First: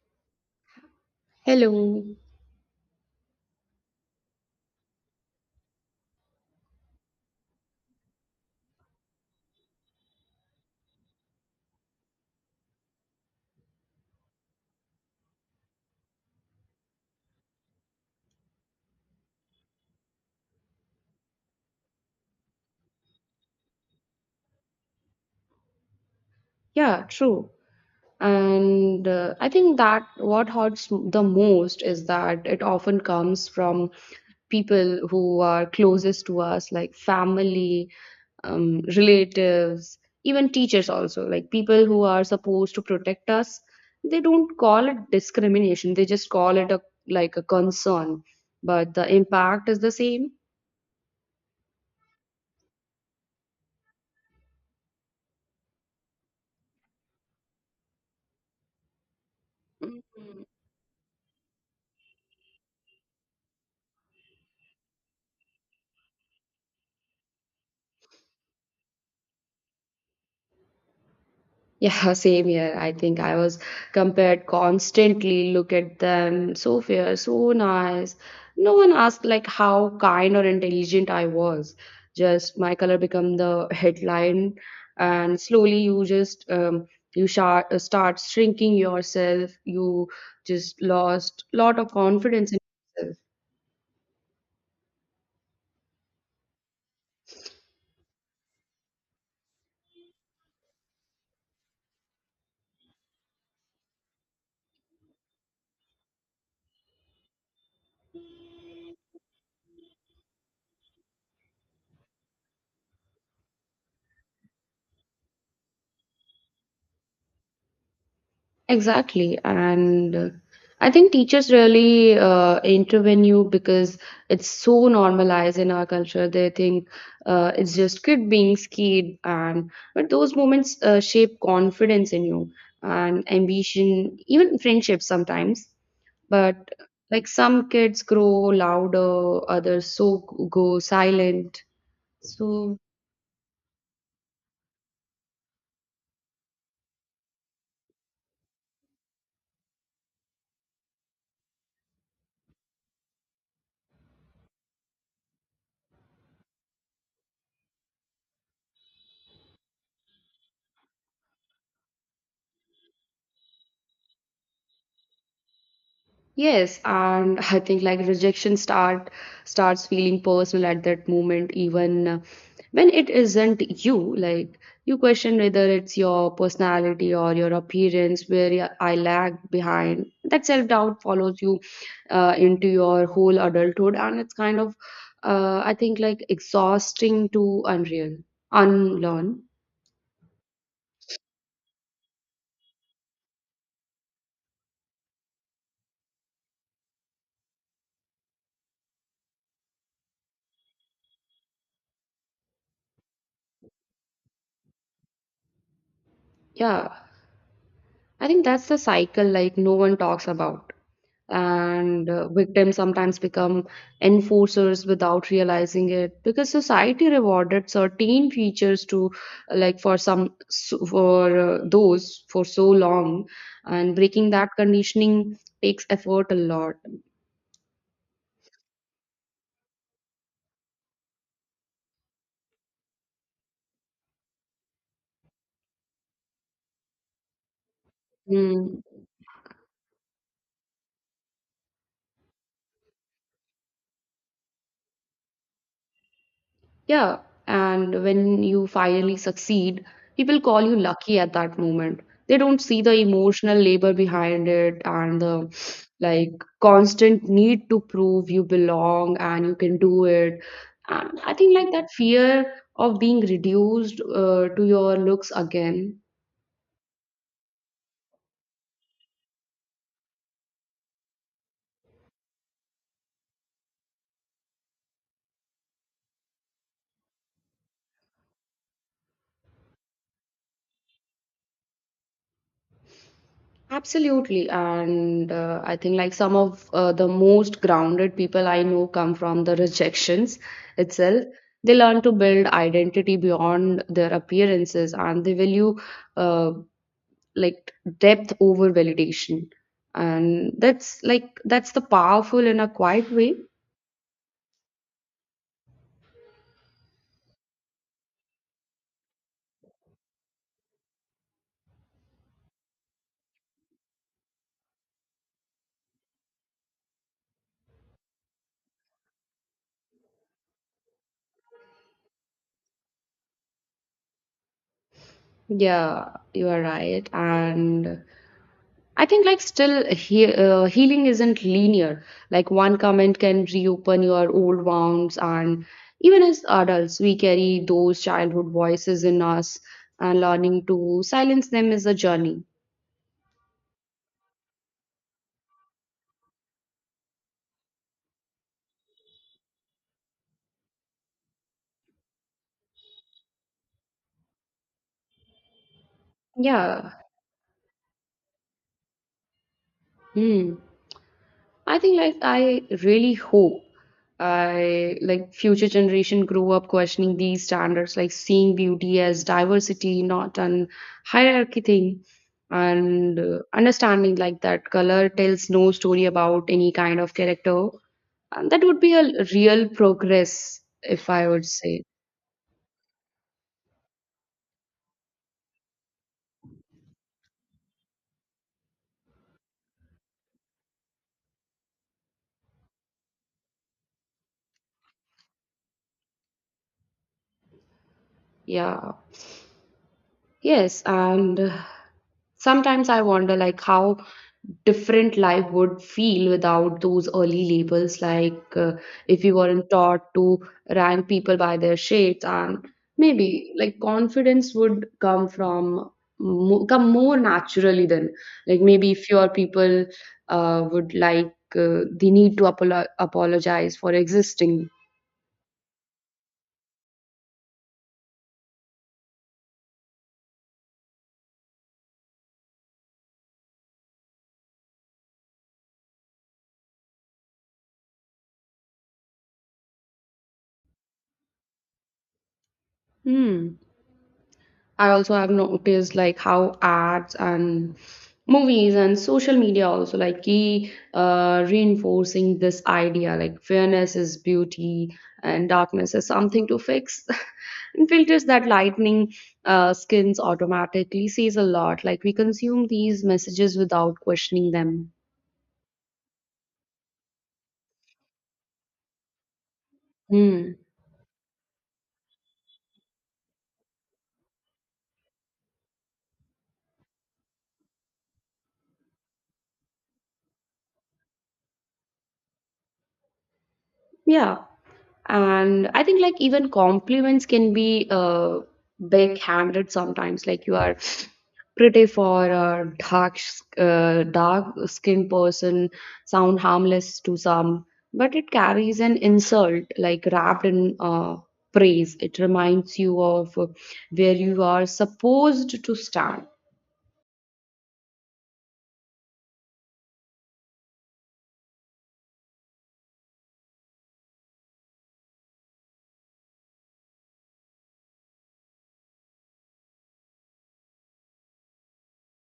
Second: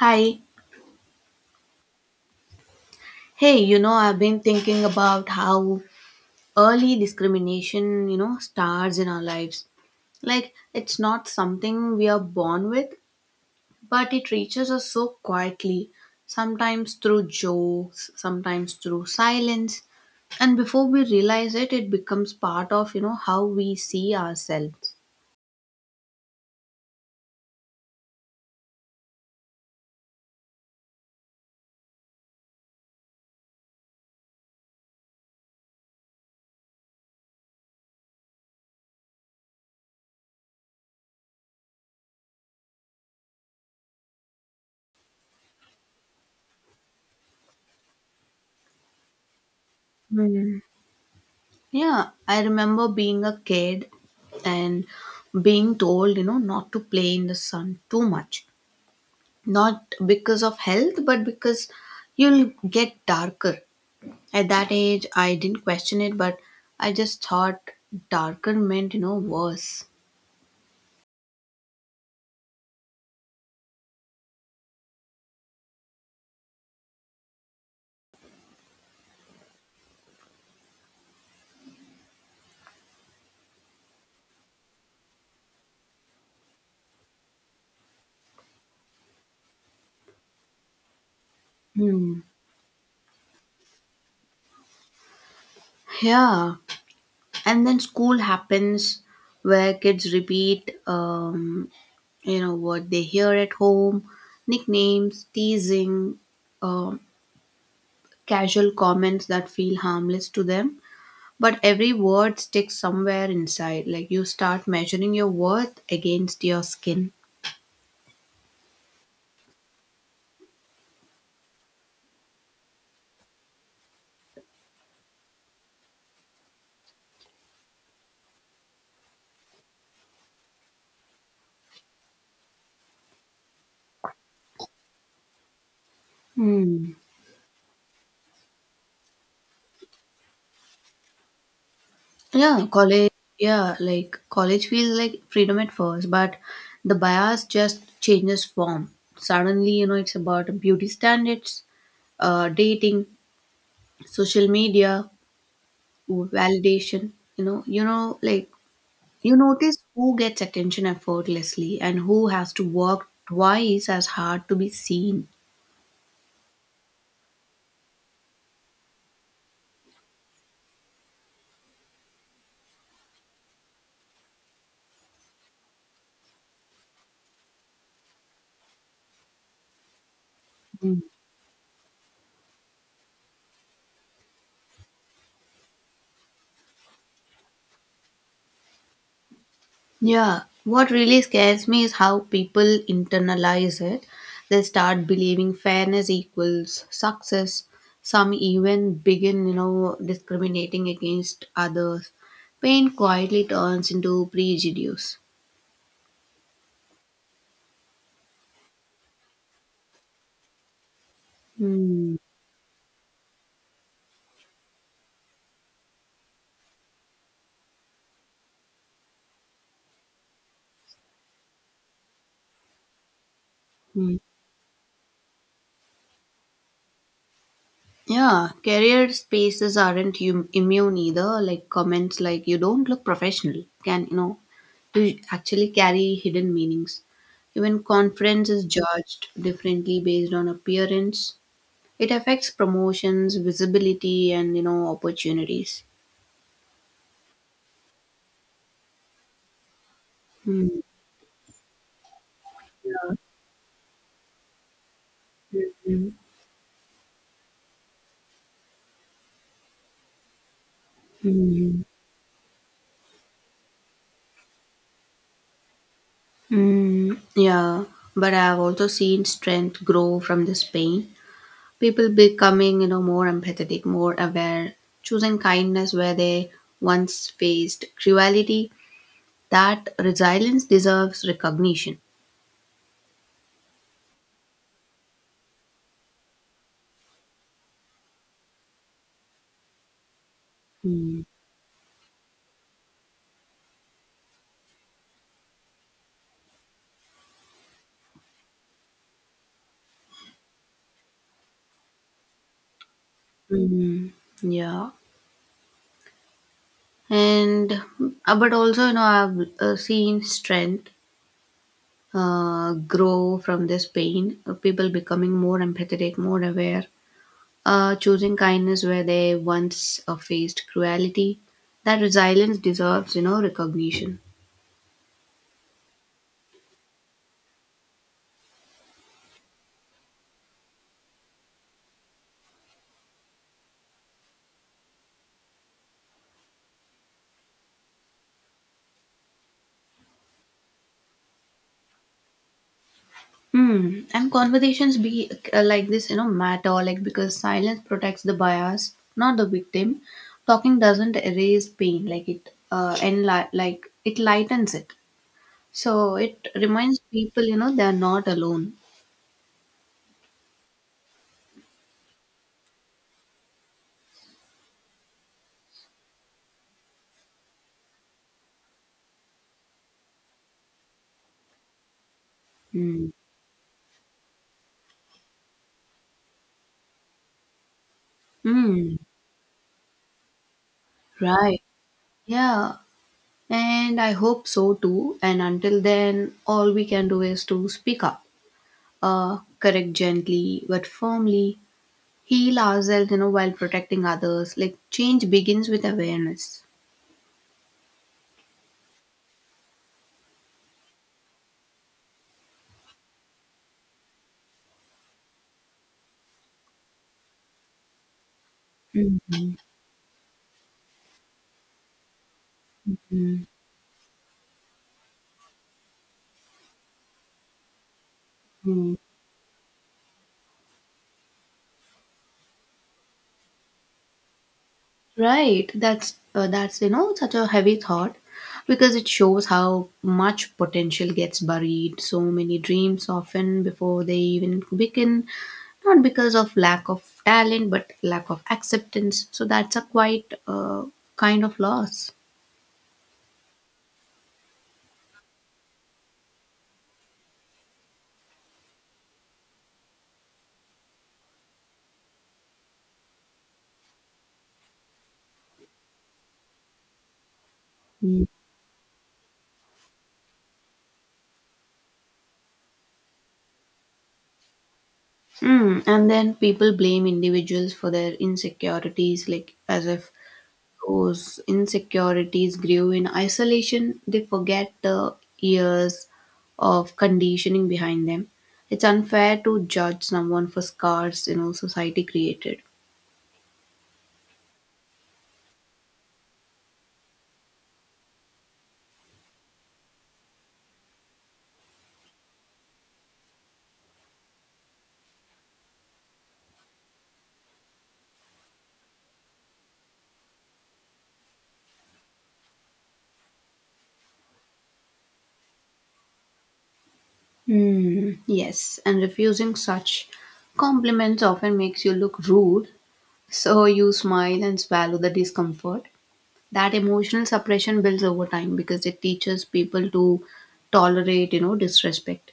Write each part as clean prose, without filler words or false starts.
Hi. Hello. Hey, you know, I've been thinking about how early discrimination, you know, starts in our lives. Like, it's not something we are born with, but it reaches us so quietly, sometimes through jokes, sometimes through silence. And before we realize it, it becomes part of, you know, how we see ourselves. Yeah, true. And I think that what hurts the most is that it often comes from people who are closest to us, like family, relatives, even teachers, also. Like people who are supposed to protect us, they don't call it discrimination, they just call it a like a concern. But the impact is the same. Hmm. Yeah, I remember being a kid and being told, you know, not to play in the sun too much, not because Mhm. of health but because you'll get darker. At that age, I didn't question it, but I just thought darker meant, you know, worse. Yeah, same here. I think I was compared constantly. Look at them, so fair, so nice. No one asked like how kind or intelligent I was. Just my color become the headline, and slowly you just start shrinking yourself. You just lost lot of Hmm. confidence in yourself. Yeah, and then school happens, where kids repeat, you know, what they hear at home. Nicknames, teasing, um casual comments that feel harmless to them. But every word sticks somewhere inside. Like, you start measuring your worth against your skin. Exactly. And I think teachers really intervene you because it's so normalized in our culture. They think it's just kid being scared and but those moments shape confidence in you and ambition, even friendships sometimes. But Hmm. like some kids grow louder, others so go silent. Yeah, So college. Yeah, like, college feels like freedom at first, but the bias just changes form. Suddenly, you know, it's about beauty standards, dating, social media, validation. You know, like, you notice who gets attention effortlessly and who has to work twice as hard to be seen. yes, and I think like rejection starts feeling personal at that moment, even when it isn't you. Like you question whether it's your personality or your appearance where I lag behind. That self doubt follows you into your whole adulthood, and it's kind of I think like exhausting to unlearn. Yeah, what really scares me is how people internalize it. They start believing fairness equals success. Some even begin, you know, discriminating against others. Pain quietly turns into prejudice. Yeah, I think that's the cycle like no one talks about. And Hmm. uh, victims sometimes become enforcers without realizing it because society rewarded certain features to like for those for so long, and breaking that conditioning takes effort a lot. Yeah, career spaces aren't immune either. Like, comments like "you don't look professional" can, you know, to actually carry hidden meanings. Even conference is Mm. judged differently based on appearance. It affects promotions, visibility, and, you know, opportunities. Yeah, and when you finally succeed, people call you Mm. lucky at that moment. They don't see the emotional labor behind it and the Mm. like constant need to prove you belong and you can do it. And I think like Mm. that fear of being reduced to your looks again. Mm. Yeah, but I've also seen strength grow from this pain. People becoming, you know, more empathetic, more aware, choosing kindness where they once faced cruelty. That resilience deserves recognition. Absolutely. And I think like some of the most grounded people I know come from the rejections Hmm. itself. They learn to build identity beyond their appearances and they value uh, like depth over validation. And that's like that's the powerful in a quiet way. Mm. Yeah, and but also, you know, I've seen strength grow from this pain. People becoming more empathetic, more aware, choosing kindness where they once faced cruelty. That resilience deserves, you know, recognition. Yeah, you are right. And I think like still healing isn't linear. Like one comment can reopen your old wounds, and even as adults, we carry those childhood voices in us, and learning to silence them is a journey. Hmm. And conversations be like this, you know, matter, like, because silence protects the bias, not the victim. Talking doesn't erase pain, like, it like it lightens it. So it Yeah. reminds people, you know, they are not alone. Hmm. I think like I really hope I like future generation grow up questioning these standards, like seeing beauty as diversity, not an hierarchy thing, Hmm. and understanding like that color tells no story about any kind of character. And that would be Hmm. a real progress, if I would Right. say. Yeah. And I hope so too. And until then, all we can do is to speak up, correct gently but firmly, heal ourselves, you know, while protecting others. Like, change begins with awareness. Yeah. Yes, and sometimes I wonder like how different life would feel without those early labels like if we weren't taught to rank people by their shades and maybe like confidence would come from come more naturally than like maybe Mhm. fewer people would the need to apologize for existing. Right. That's you know, such a heavy thought, because it shows how much potential gets buried. So many dreams often before they even begin, not because of lack of talent, but lack of acceptance. So that's a quite kind of loss. Hmm. I also have noticed like how ads and movies and social media also like key reinforcing this idea like fairness is beauty and darkness is something to fix and Mm. filters that lightning skins automatically says a lot like we consume these messages without questioning them. Mm, and then people blame individuals for their insecurities, like, as if Hmm, those insecurities grew in isolation. They forget the years of conditioning behind them. It's unfair to judge someone for scars, you know, society created. yeah, and I think like even compliments can be backhanded sometimes like you are pretty for a dark skinned person sound harmless to some but it carries an insult like wrapped in praise. It reminds you of where you are supposed to stand. Hmm. Yes, and refusing such compliments often makes you look rude, so you smile and swallow the discomfort. That emotional suppression builds over time because it teaches people to tolerate, you know, disrespect.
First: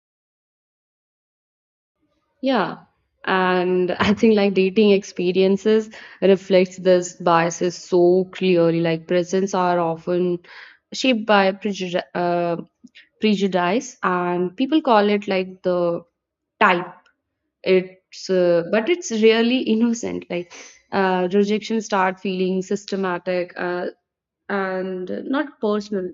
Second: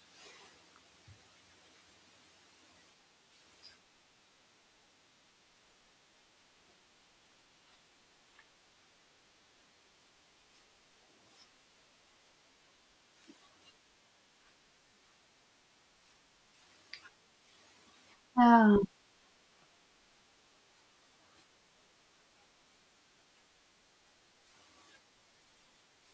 Yeah. And I think like dating experiences reflects this biases so clearly. Like presents are often shaped by prejudice, and people call it like the type. It's Yeah. but it's really innocent. Like rejection start feeling systematic and not personal.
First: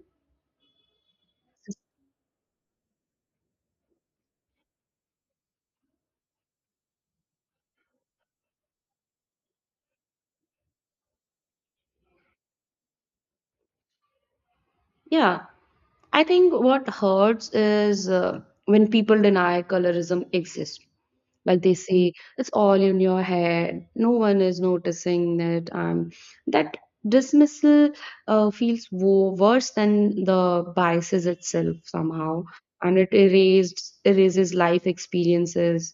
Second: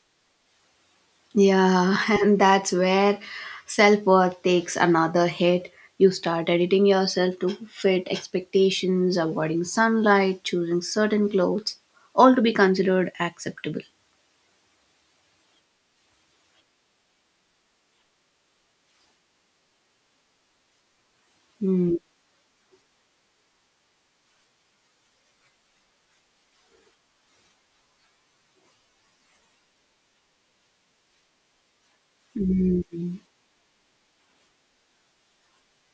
Yeah, and that's where self worth takes another hit. You start editing yourself to fit expectations, avoiding sunlight, choosing certain clothes, all to be considered acceptable. Yeah, I think what hurts is when people deny colorism exists. Like they Hmm. say, it's all in your head. No one is noticing it. That dismissal feels worse than the biases itself somehow, and it erased erases life experiences.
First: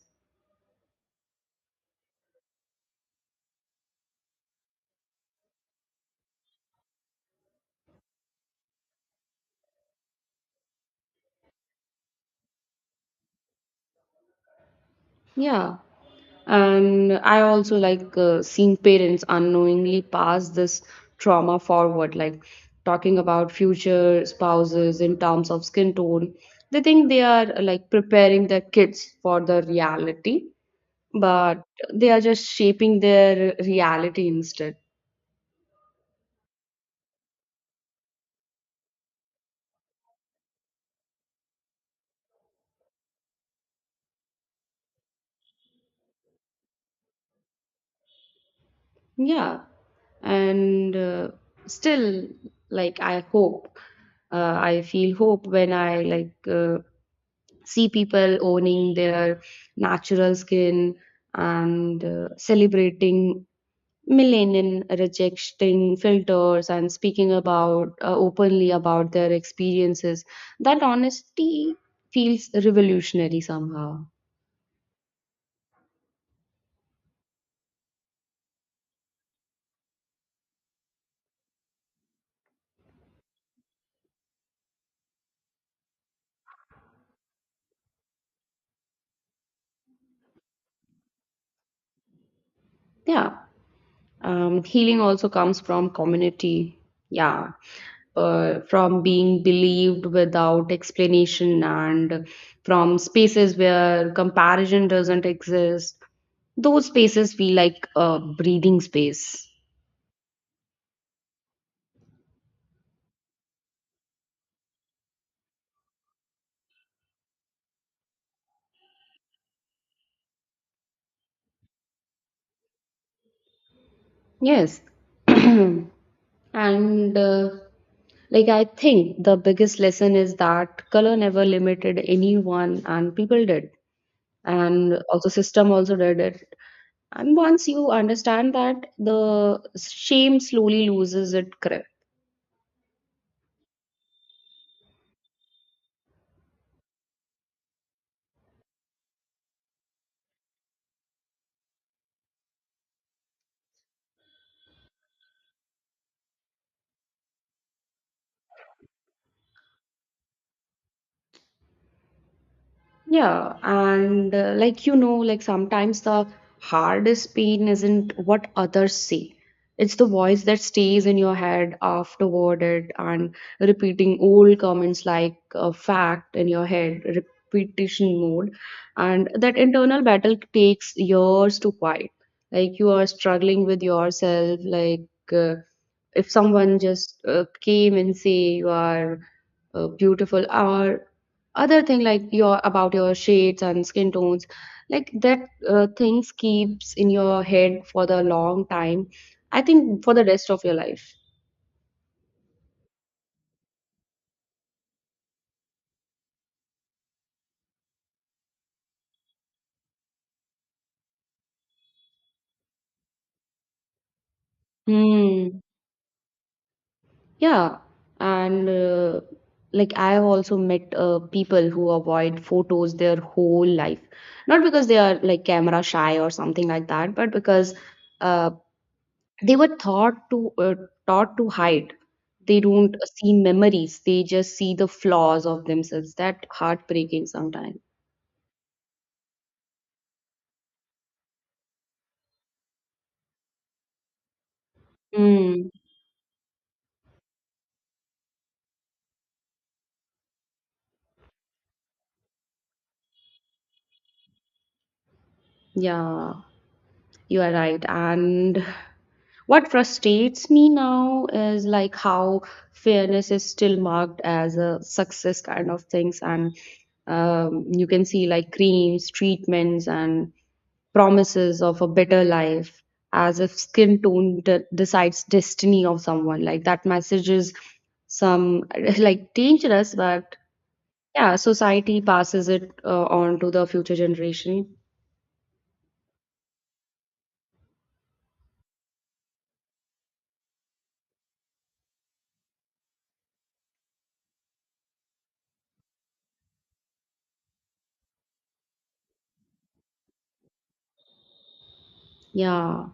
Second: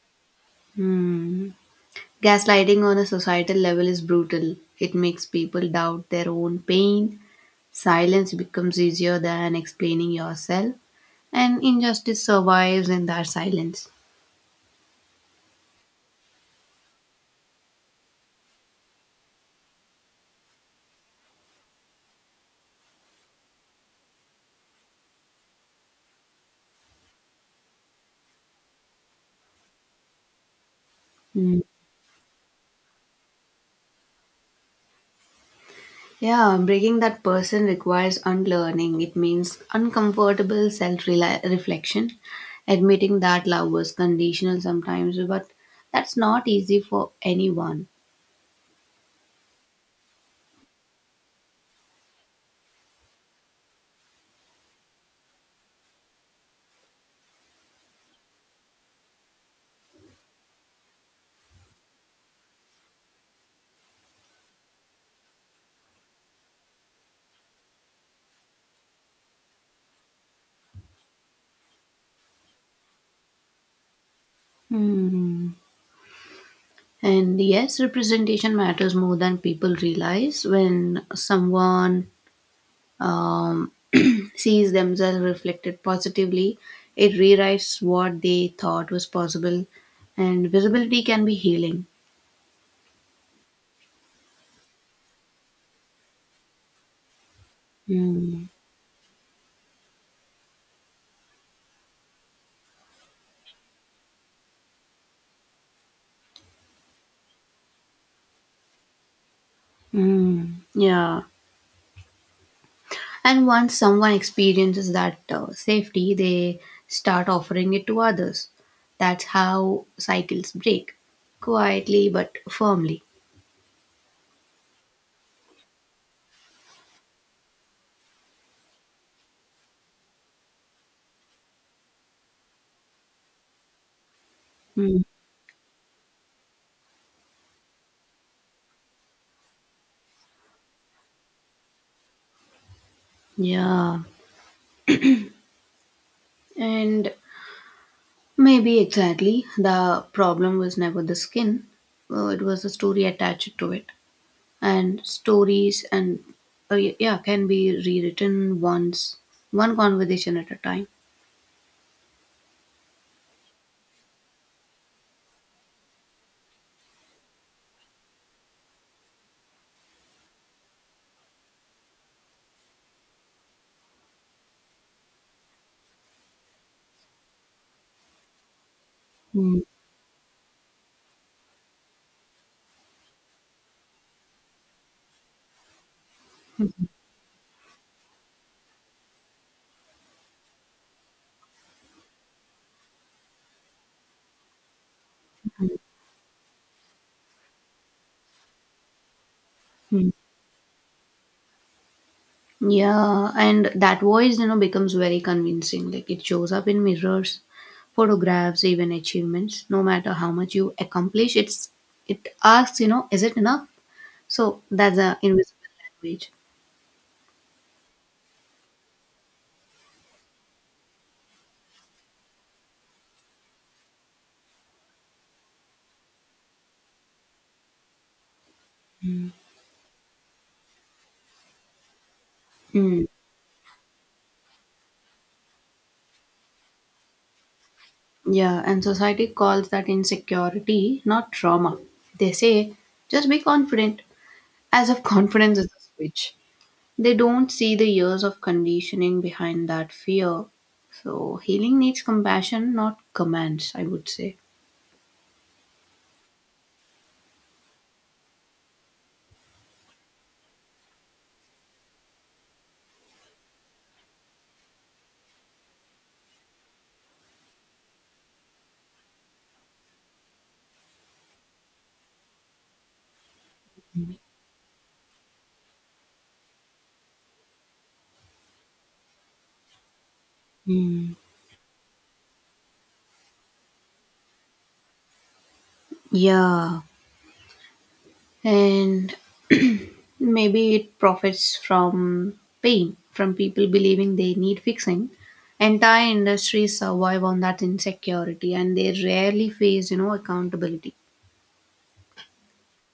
Hmm. Gaslighting on a societal level is brutal. It makes people doubt their own pain. Silence becomes easier than explaining yourself, and injustice survives in that silence. Yeah. And I also like seeing parents unknowingly pass this trauma forward, like talking about future spouses in terms of skin tone. They think they are like preparing their kids for the reality, but they are just shaping their reality instead. Yeah, breaking that person requires unlearning. It means uncomfortable self reflection, admitting that love was conditional sometimes, but that's not easy for anyone. Yeah. And still, like, I hope, I feel hope when I like. See people owning their natural skin and celebrating millennial rejecting filters and speaking about openly about their experiences. That honesty feels revolutionary somehow. Hmm. And yes, representation matters more than people realize. When someone, um, sees themselves reflected positively, it rewrites what they thought was possible, and visibility can be healing. Yeah. Healing also comes from community. Yeah. From being believed without explanation and from spaces where comparison doesn't exist. Those spaces feel like a breathing space. Hmm. Yeah. And once someone experiences that safety, they start offering it to others. That's how cycles break, quietly but firmly. Yes. And like I think the biggest lesson is that color never limited anyone and people did and Hmm. also system also did it, and once you understand that the shame slowly loses its grip. Yeah. And maybe exactly the problem was never the skin, it was the story attached to it. And stories and yeah, can be rewritten, once, one conversation at a time. Yeah, and like you know, like sometimes the hardest pain isn't what others say. It's the voice that stays in your head afterward it and repeating old comments like a fact in your head, repetition mode. And that internal battle takes years to fight. Like you are struggling with yourself, like if someone Hmm. just came and say you are beautiful or other thing like your about your shades and skin tones. Like that things keeps in your head for the long time. I think for the rest of your life. Yeah, and that voice, you know, becomes very convincing. Like, it shows up in mirrors, photographs, even achievements. No matter how much you accomplish, it asks, you know, is it enough? So that's a Mm, invisible language. yeah, and like I have also met people who avoid photos their whole life, not because they are like camera shy or something like that but because uh, they were taught to hide. They don't Mm, see memories, they just see the flaws of themselves. That heartbreaking sometimes. yeah, and society calls that insecurity, not trauma. They say, just be confident, as if confidence is Mm, a switch. They don't see the years of conditioning behind that fear. So healing needs compassion, not commands, I would say. yeah, you are right. And what frustrates me now is like how fairness is still marked as a success kind of things, and you can see like creams treatments and promises of a better life, as if skin tone decides destiny of someone. Like that message is some like dangerous, but Mm, yeah, society passes it on to the future generation. yeah, and maybe it profits from pain, from people believing they need fixing. Entire industries survive on that insecurity, and they rarely face, you know, accountability. Yeah,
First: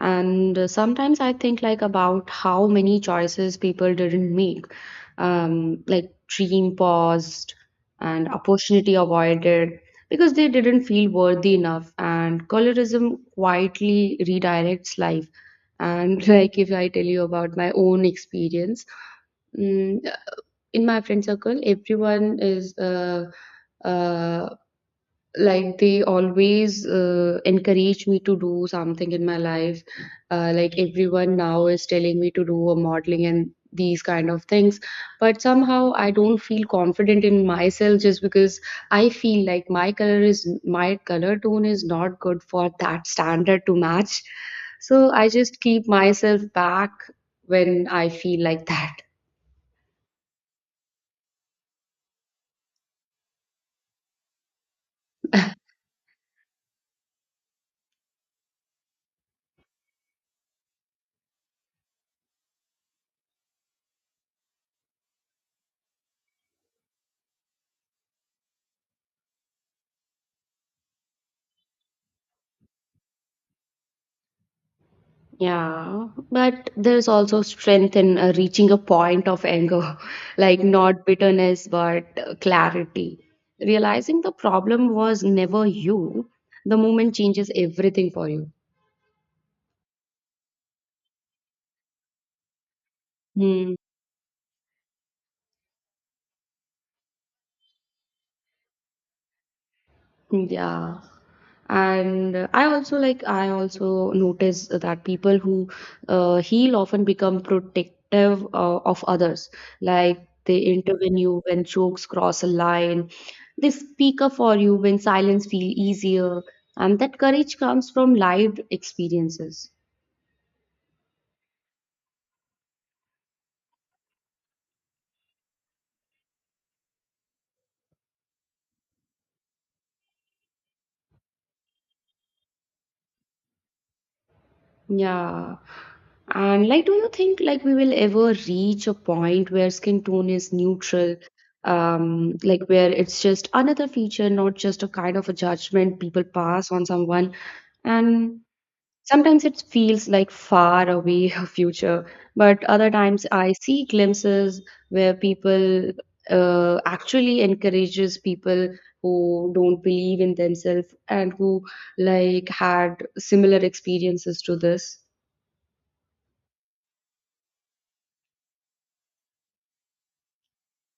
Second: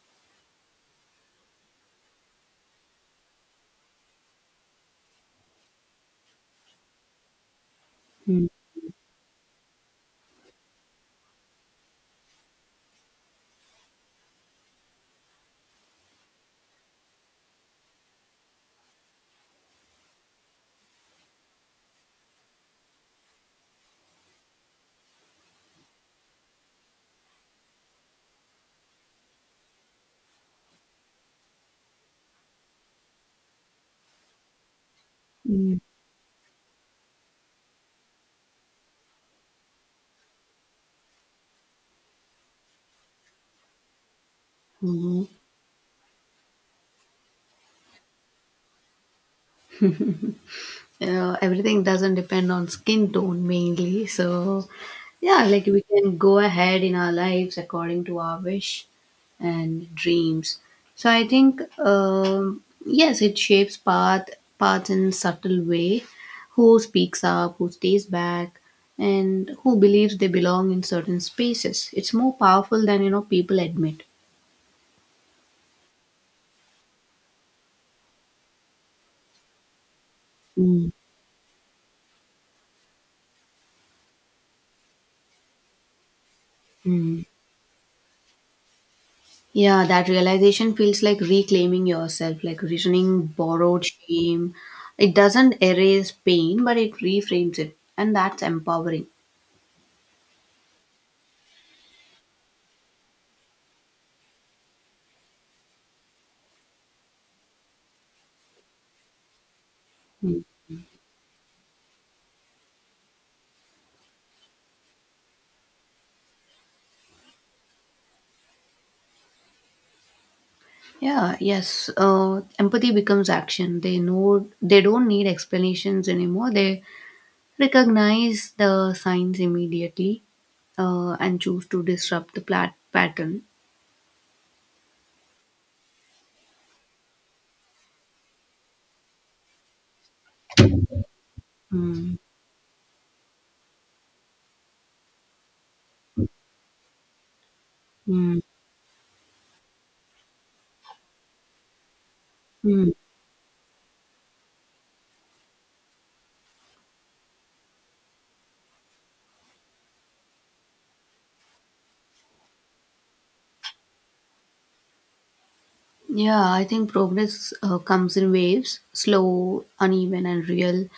and sometimes I think like about how many choices people didn't make, like dream paused and Mm. opportunity avoided because they didn't feel worthy enough and colorism quietly redirects life. And like if I tell you about my own experience, mm, in my friend circle everyone is uh, uh, like they always encourage me to do something in my life. Like everyone now is telling me to do a modeling and these kind of things, but somehow I don't feel confident in myself just because I feel like my color tone is not good for that standard to match, so Mm. I just keep myself back when I feel like that. Everything doesn't depend on skin tone mainly. So, yeah, like, we can go ahead in our lives according to our wish and dreams. So, I think, yes, it shapes paths in subtle way. Who speaks up, who stays back, and who believes they belong in certain spaces. It's more powerful than, you know, people admit. Yeah, but there's also strength in reaching a point of anger, like Mm. not bitterness, but clarity. Realizing the problem was never you, the moment Mm. changes everything for you. Yeah, that realization feels like reclaiming yourself, like returning Hmm. borrowed shame. It doesn't erase pain, but it reframes it, and that's empowering. Yeah. And I also like, I also notice that people who heal often become protective of others. Like Mm. they intervene you when jokes cross a line, they speak up for you when silence feel easier. And that courage comes from lived experiences. Yeah, yes. Empathy becomes action. They know they don't need explanations anymore. They recognize the signs immediately and choose to disrupt the pattern. Yeah. And like, do you think like we will ever reach a point where skin tone is neutral? Mm. Like where it's just another feature, not just a kind of a judgment people pass on someone. Mm. And sometimes it feels like far away a future, but other times I see glimpses where people actually encourages people who don't believe in themselves and who like had similar experiences to this. Yeah, I think progress comes in waves, slow, uneven, and real.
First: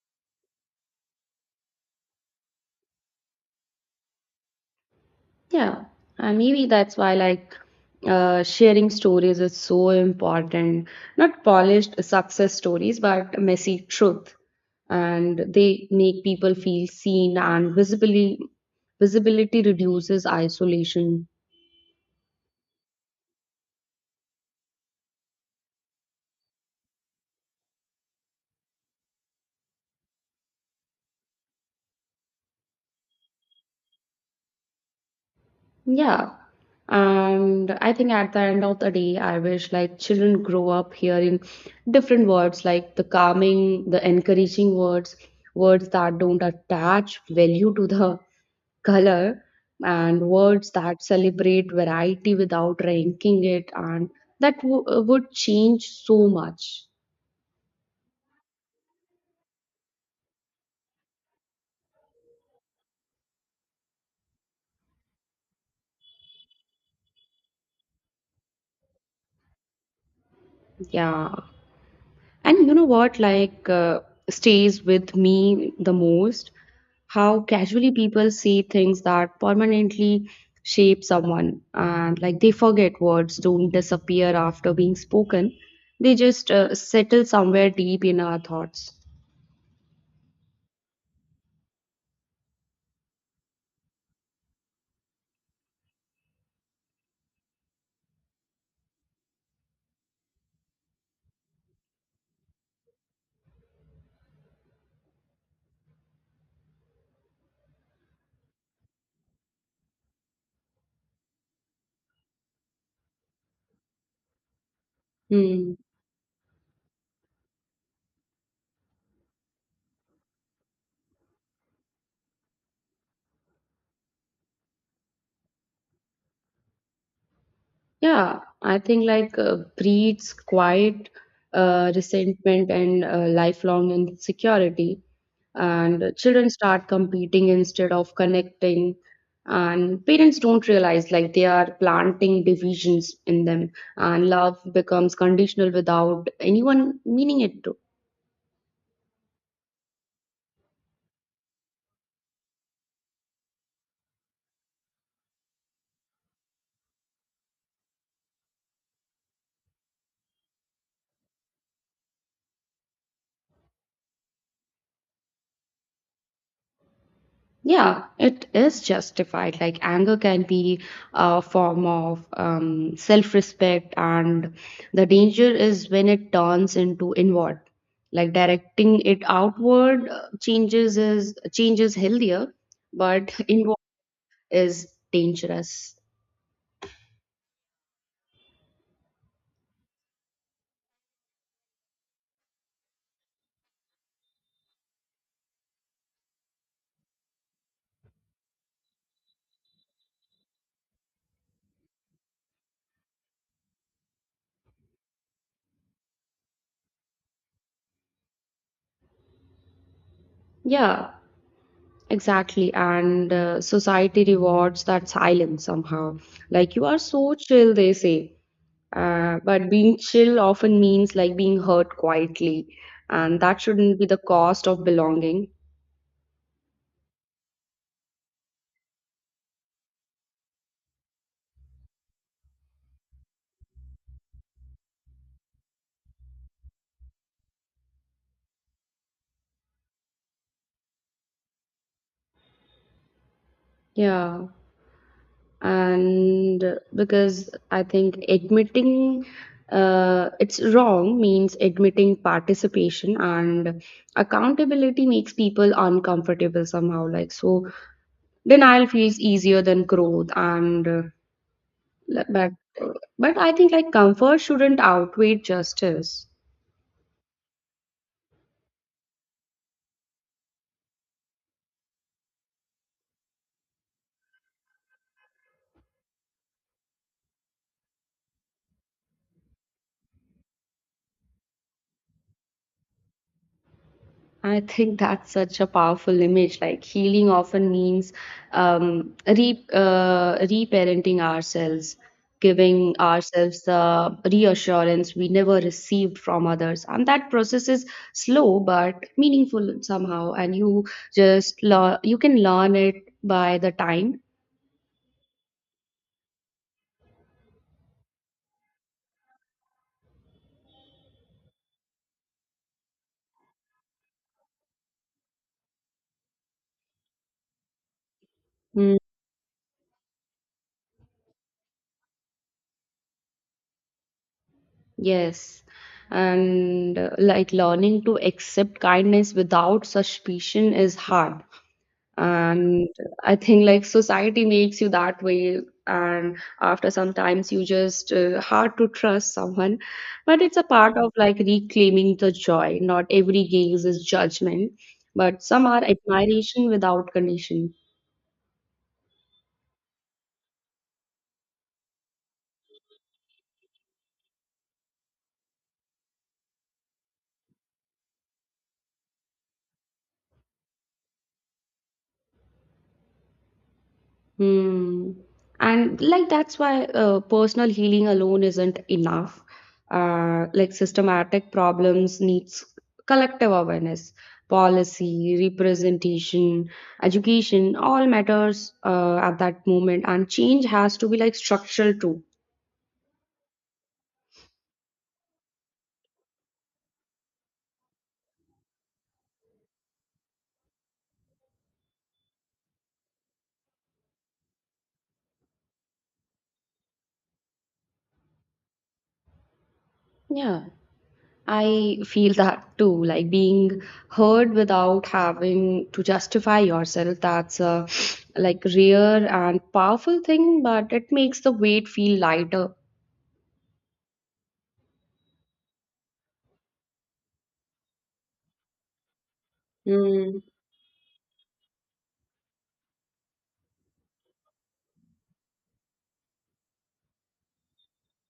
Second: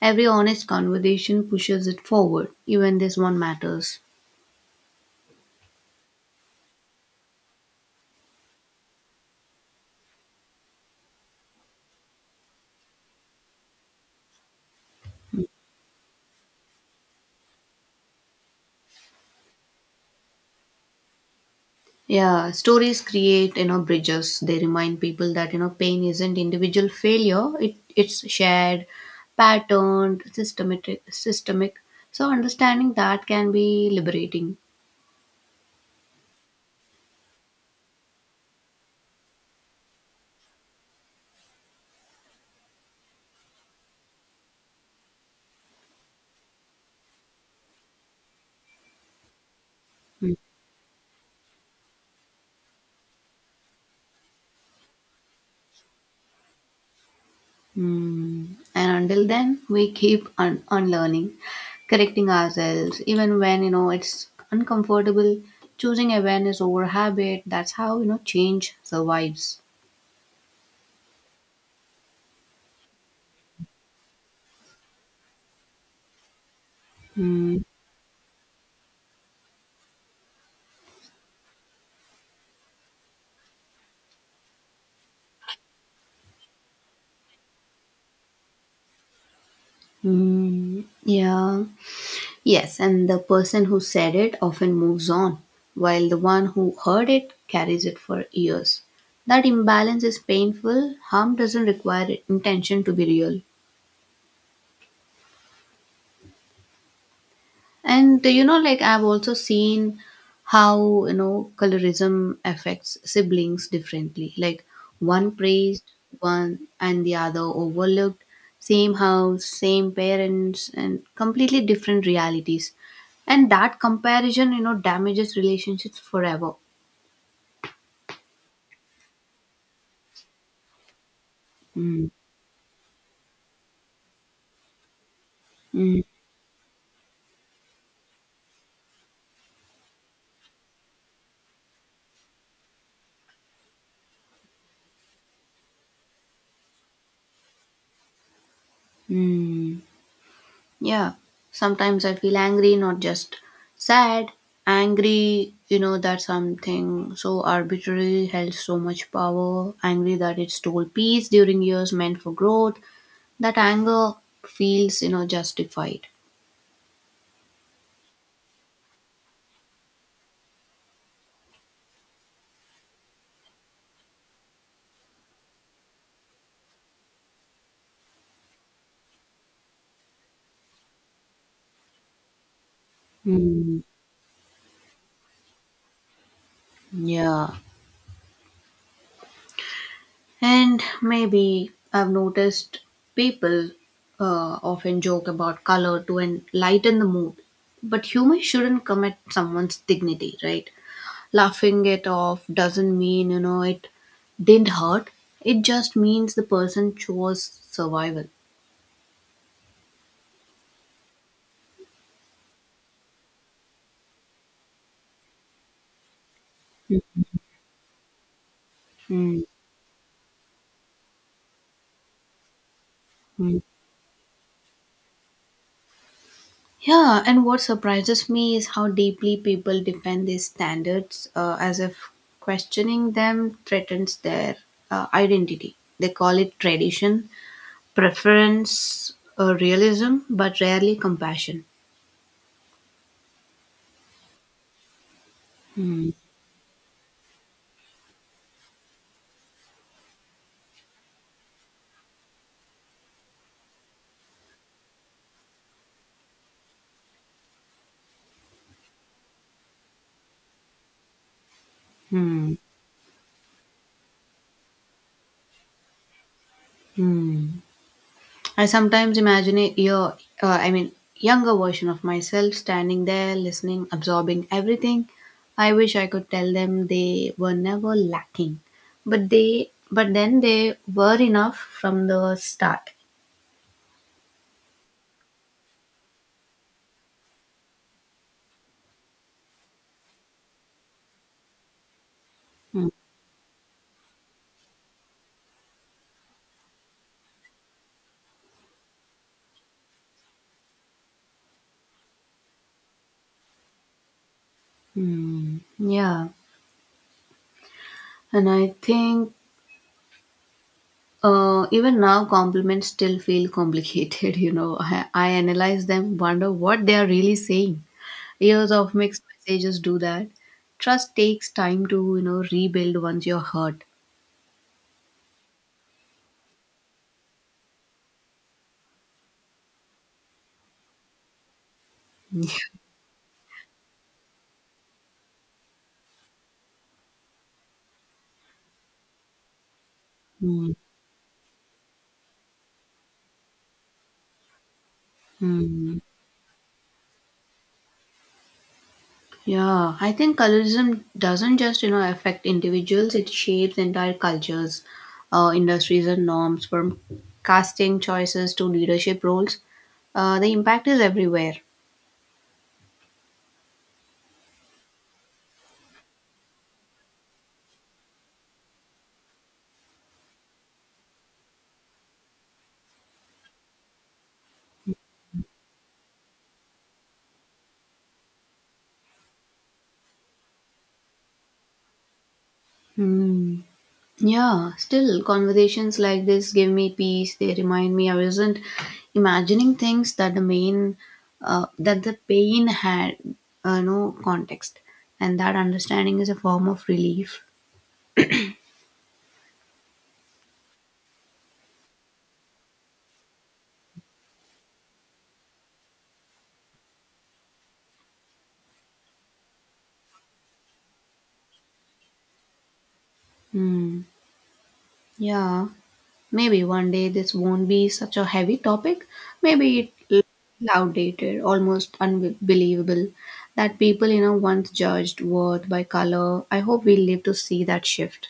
Every honest conversation pushes it forward, even this one matters. Yeah, and maybe that's why like sharing stories is so important. Not polished success stories, but messy truth, and they make people feel seen and visibly visibility reduces isolation. Yeah, stories create, you know, bridges. They remind people that, you know, pain isn't individual failure. It's shared, patterned, systemic. So understanding that can be liberating. Yeah. And I think at the end of the day, I wish like children grow up hearing different words like the calming, the encouraging words, words that don't attach value to the color and words that celebrate variety without ranking it and that would change so much. Mm. And until then, we keep unlearning, correcting ourselves, even when, you know, it's uncomfortable. Choosing awareness over habit. That's how, you know, change survives. Yeah, and you know what like stays with me the most, how Mm. casually people say things that permanently shape someone. And like they forget words don't disappear after being spoken, they just settle somewhere deep in our thoughts. Mm. Yeah. Yes, and the person who said it often moves on, while the one who heard it carries it for years. That imbalance is painful. Harm doesn't require intention to be real. And you know, like, I've also seen how, you know, colorism affects siblings differently. Like, one Hmm. praised one and the other overlooked. Same house, same parents, and completely different realities. And that comparison, you know, damages relationships forever. Yeah, I think like breeds quiet Mm. resentment and lifelong insecurity. Mm. And children start competing instead of connecting. And parents don't realize like they are planting divisions in them. And love becomes conditional without anyone meaning it to. Mm. Yeah, sometimes I feel angry, not just sad. Angry, you know, that something so arbitrary held so much power. Angry that it stole peace during years meant for growth. That anger feels, you know, justified. Yeah, it is justified. Like anger can be a form of self-respect, and the danger is when it turns into inward. Like directing it outward changes healthier, but inward Hmm. is dangerous. Yeah. And maybe I've noticed people often joke about color to lighten the mood. But humor shouldn't come at someone's dignity, right? Laughing it off doesn't mean, you know, it didn't hurt. It just means the person chose survival. Yeah, exactly. And society rewards that silence somehow. Like you are so chill, they say. Mm. But being chill often means like being hurt quietly, and that Mm. shouldn't be the cost of belonging. Yeah, and what surprises me is how deeply people defend these standards, as if questioning them threatens their identity. They call it tradition, preference, realism, but rarely compassion. Yeah, Hmm. and because I think admitting it's wrong means admitting participation, and accountability makes people uncomfortable somehow. Like, so denial feels easier than growth, and Hmm. but but I think like comfort shouldn't outweigh justice. Hmm. I sometimes imagine a younger version of myself standing there, listening, absorbing everything. I wish I could tell them they were never lacking, but but then they were enough from the start. I think that's such a powerful image. Like healing often means re reparenting ourselves, giving ourselves the reassurance we never received from others, and that process is slow but meaningful somehow. And you just learn, you can learn it by the time. Hmm. Yeah, and I think even now compliments still feel complicated. You know, I analyze them, wonder what they are really saying. Years of Mm, mixed messages do that. Trust takes time to, you know, rebuild once you're hurt. yes, and like learning to accept kindness without suspicion is hard, and I think like society makes you that way, and after sometimes you just hard to trust someone, but it's a Mm. part of like reclaiming the joy. Not every gaze is judgment, but some are Mm. admiration without condition. Yeah, I think colorism doesn't just, you know, affect individuals, it shapes entire cultures, industries and norms, from casting choices to leadership roles. The impact is everywhere. Hmm. And like that's why personal healing alone isn't enough. Like systematic problems needs collective awareness, policy, representation, education, all matters at that moment. And change has to be like structural too. Hmm. Yeah, still, conversations like this give me peace. They remind me I wasn't imagining things, that that the pain had no context, and that understanding is a form of relief. Yeah. I feel that too, like being heard without having to justify yourself. That's a like rare and powerful thing, but it makes the weight feel lighter. Hmm. Yeah, maybe one day this won't be such a heavy topic. Maybe it'll Hmm, be outdated, almost unbelievable that people, you know, once judged worth by color. I hope we live to see that shift.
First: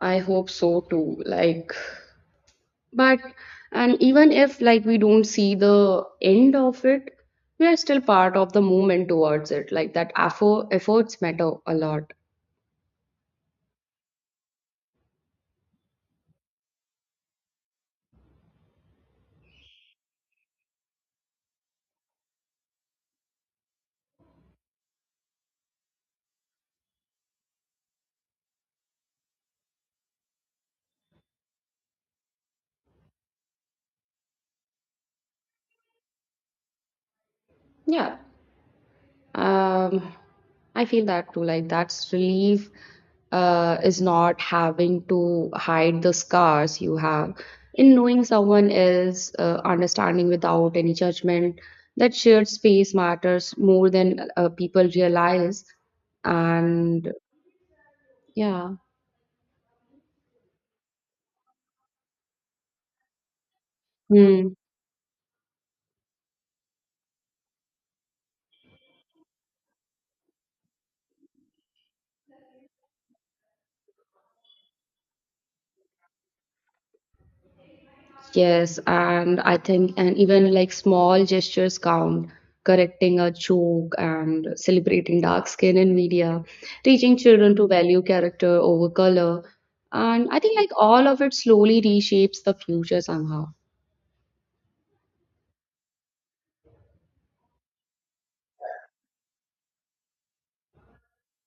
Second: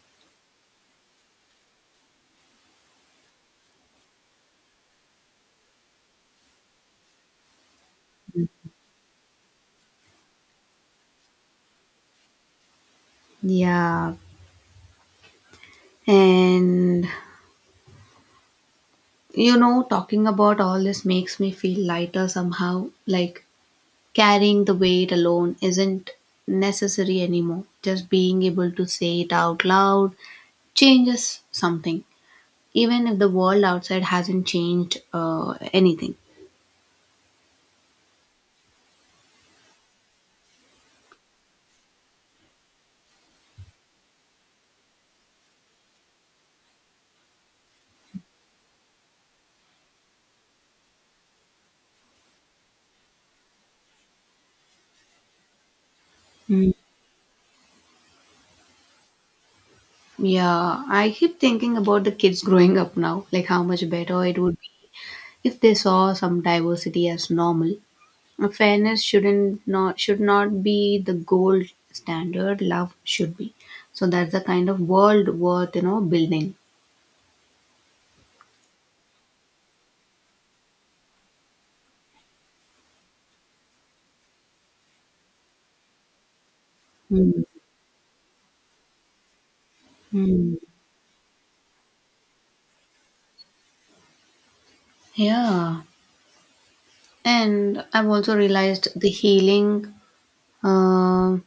I hope so too. Like, but and even if like we don't see the end of it, we are still part of the movement towards it. Like that effort, efforts matter a lot. Yeah, and you know, talking about all this makes me feel lighter somehow. Like, carrying the weight alone isn't necessary anymore. Just being able to say it out loud changes something, even if the world outside hasn't changed anything. Yeah. Um, I feel that too. Like that's relief is not having to hide the scars you have. In knowing someone is understanding without any judgment, that shared space matters more than people realize. Mm. And yeah. Yeah, I keep thinking about the kids growing up now, like, how much better it Hmm. would be if they saw some diversity as normal. Fairness should not be the gold standard. Love should be. So that's the kind of world worth, you know, building. Yes, and I think, and even like small gestures count, correcting a joke and celebrating dark skin in media, teaching Mm. children to value character over color. And I Mm. think like all of it slowly reshapes the future somehow. Yeah, and I've also realized the healing uh,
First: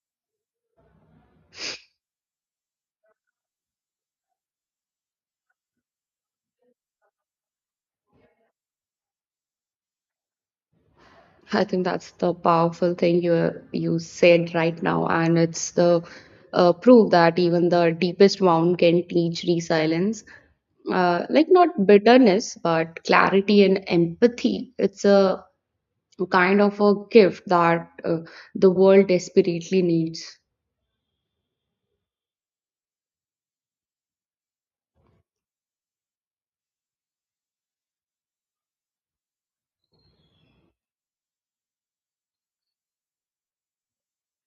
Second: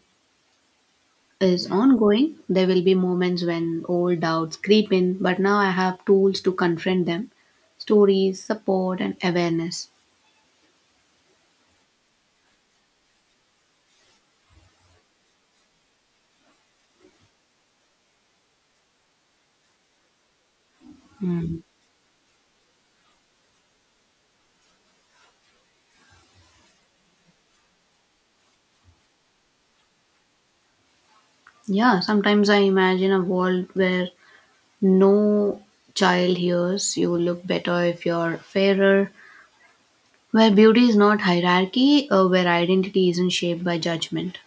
is ongoing. There will be moments when old doubts creep in, but now I have tools to confront them: stories, support, and awareness. I think that's the powerful thing you said right now, and it's the proof that even the deepest wound can teach resilience, like Mm. not bitterness but clarity and empathy. It's a kind of a gift that the world desperately needs. Yeah, sometimes I imagine a world where no child hears you look better if you're fairer, where beauty is not hierarchy, where identity isn't shaped by judgment.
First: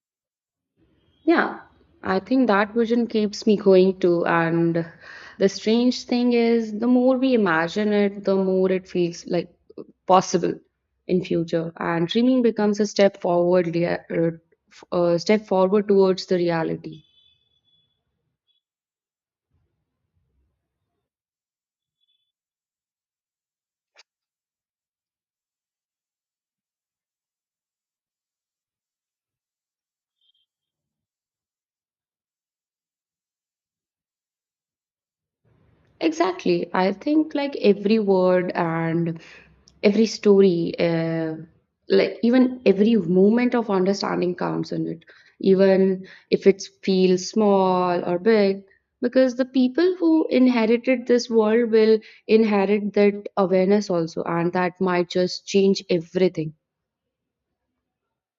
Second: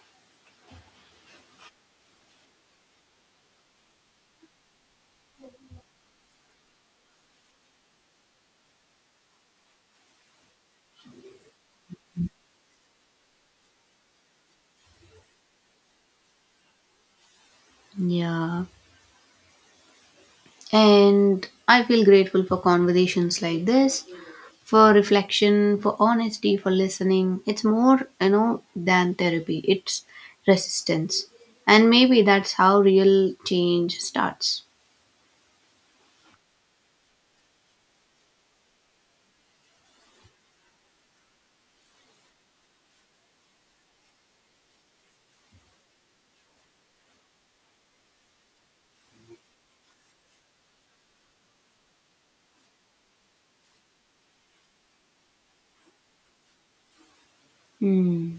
Yeah, I think that vision keeps me going too. And the strange thing is, the more we imagine it, the more it feels like possible in future. And dreaming becomes a step forward, step forward towards the reality. Yeah. And I feel grateful for conversations like this, for reflection, for honesty, for listening. It's more, you know, than therapy, it's resistance. And maybe that's how real change starts. Exactly. I think like every word and every story, like even every moment of understanding counts in it, even if it feels small or big, because the people who inherited this world will inherit that awareness also, and that might just change everything. Hmm.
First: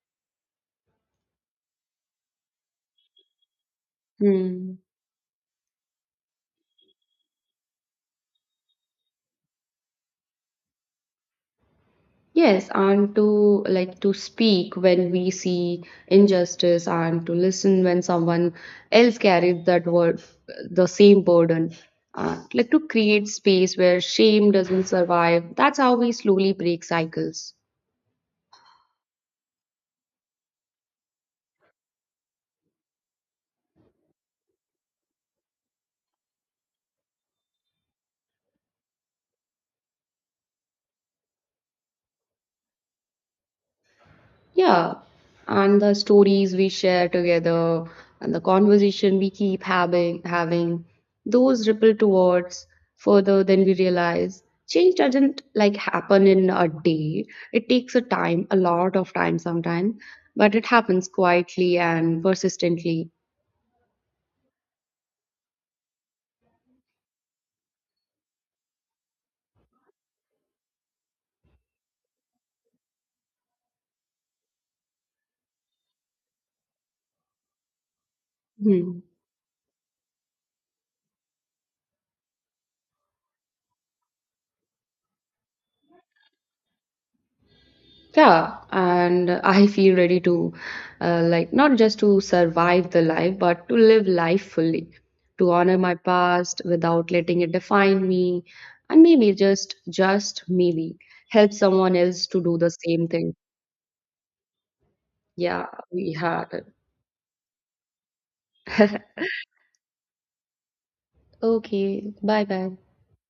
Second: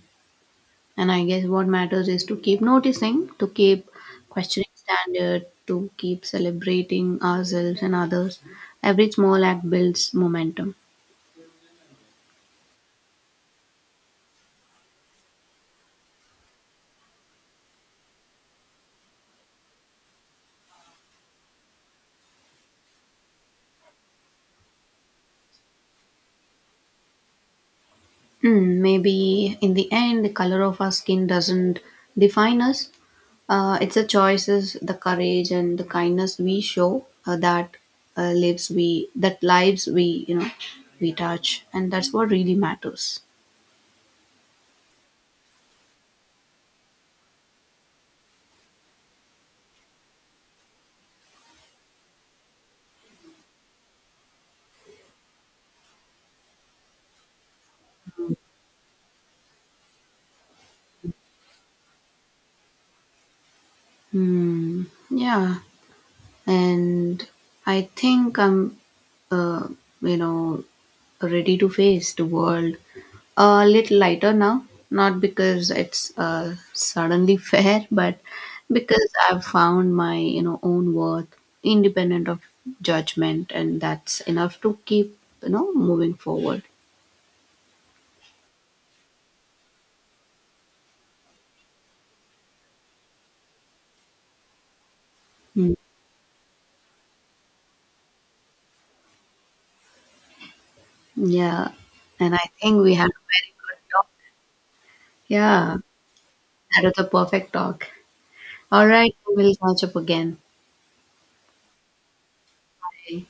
And I guess what matters is to keep noticing, to keep questioning Hmm. standard, to keep celebrating ourselves and others. Every small act builds momentum. Yes, and to like to speak when we see injustice and to listen when someone else carries that word the same burden. Like to create space where shame doesn't survive. That's how we slowly break cycles. Hmm, maybe in the end, the color of our skin doesn't define us. It's the choices, the courage, and the kindness we show that lives we that lives we, you know, we touch, and that's what really matters. Yeah, and the stories we share together and the conversation we keep having those ripple towards further than we realize. Change doesn't like happen in a day. It takes a time, a lot of time sometimes, but it happens quietly and persistently. Hmm. Yeah. And I think I'm, uh, you know, ready to face the world a little lighter now. Not because it's suddenly fair, but Hmm. because I've found my, you know, own worth independent of judgment, and that's enough to keep, you know, moving forward. Yeah, and I feel ready to like not just to survive the life but to live life fully, to Mm. honor my past without letting it define me, and maybe just maybe help Yeah, someone else and to I do the think we same had a thing. very good talk. Yeah, Yeah, we had that was a perfect talk. All it. right, we'll catch up again. Okay, bye bye. Bye.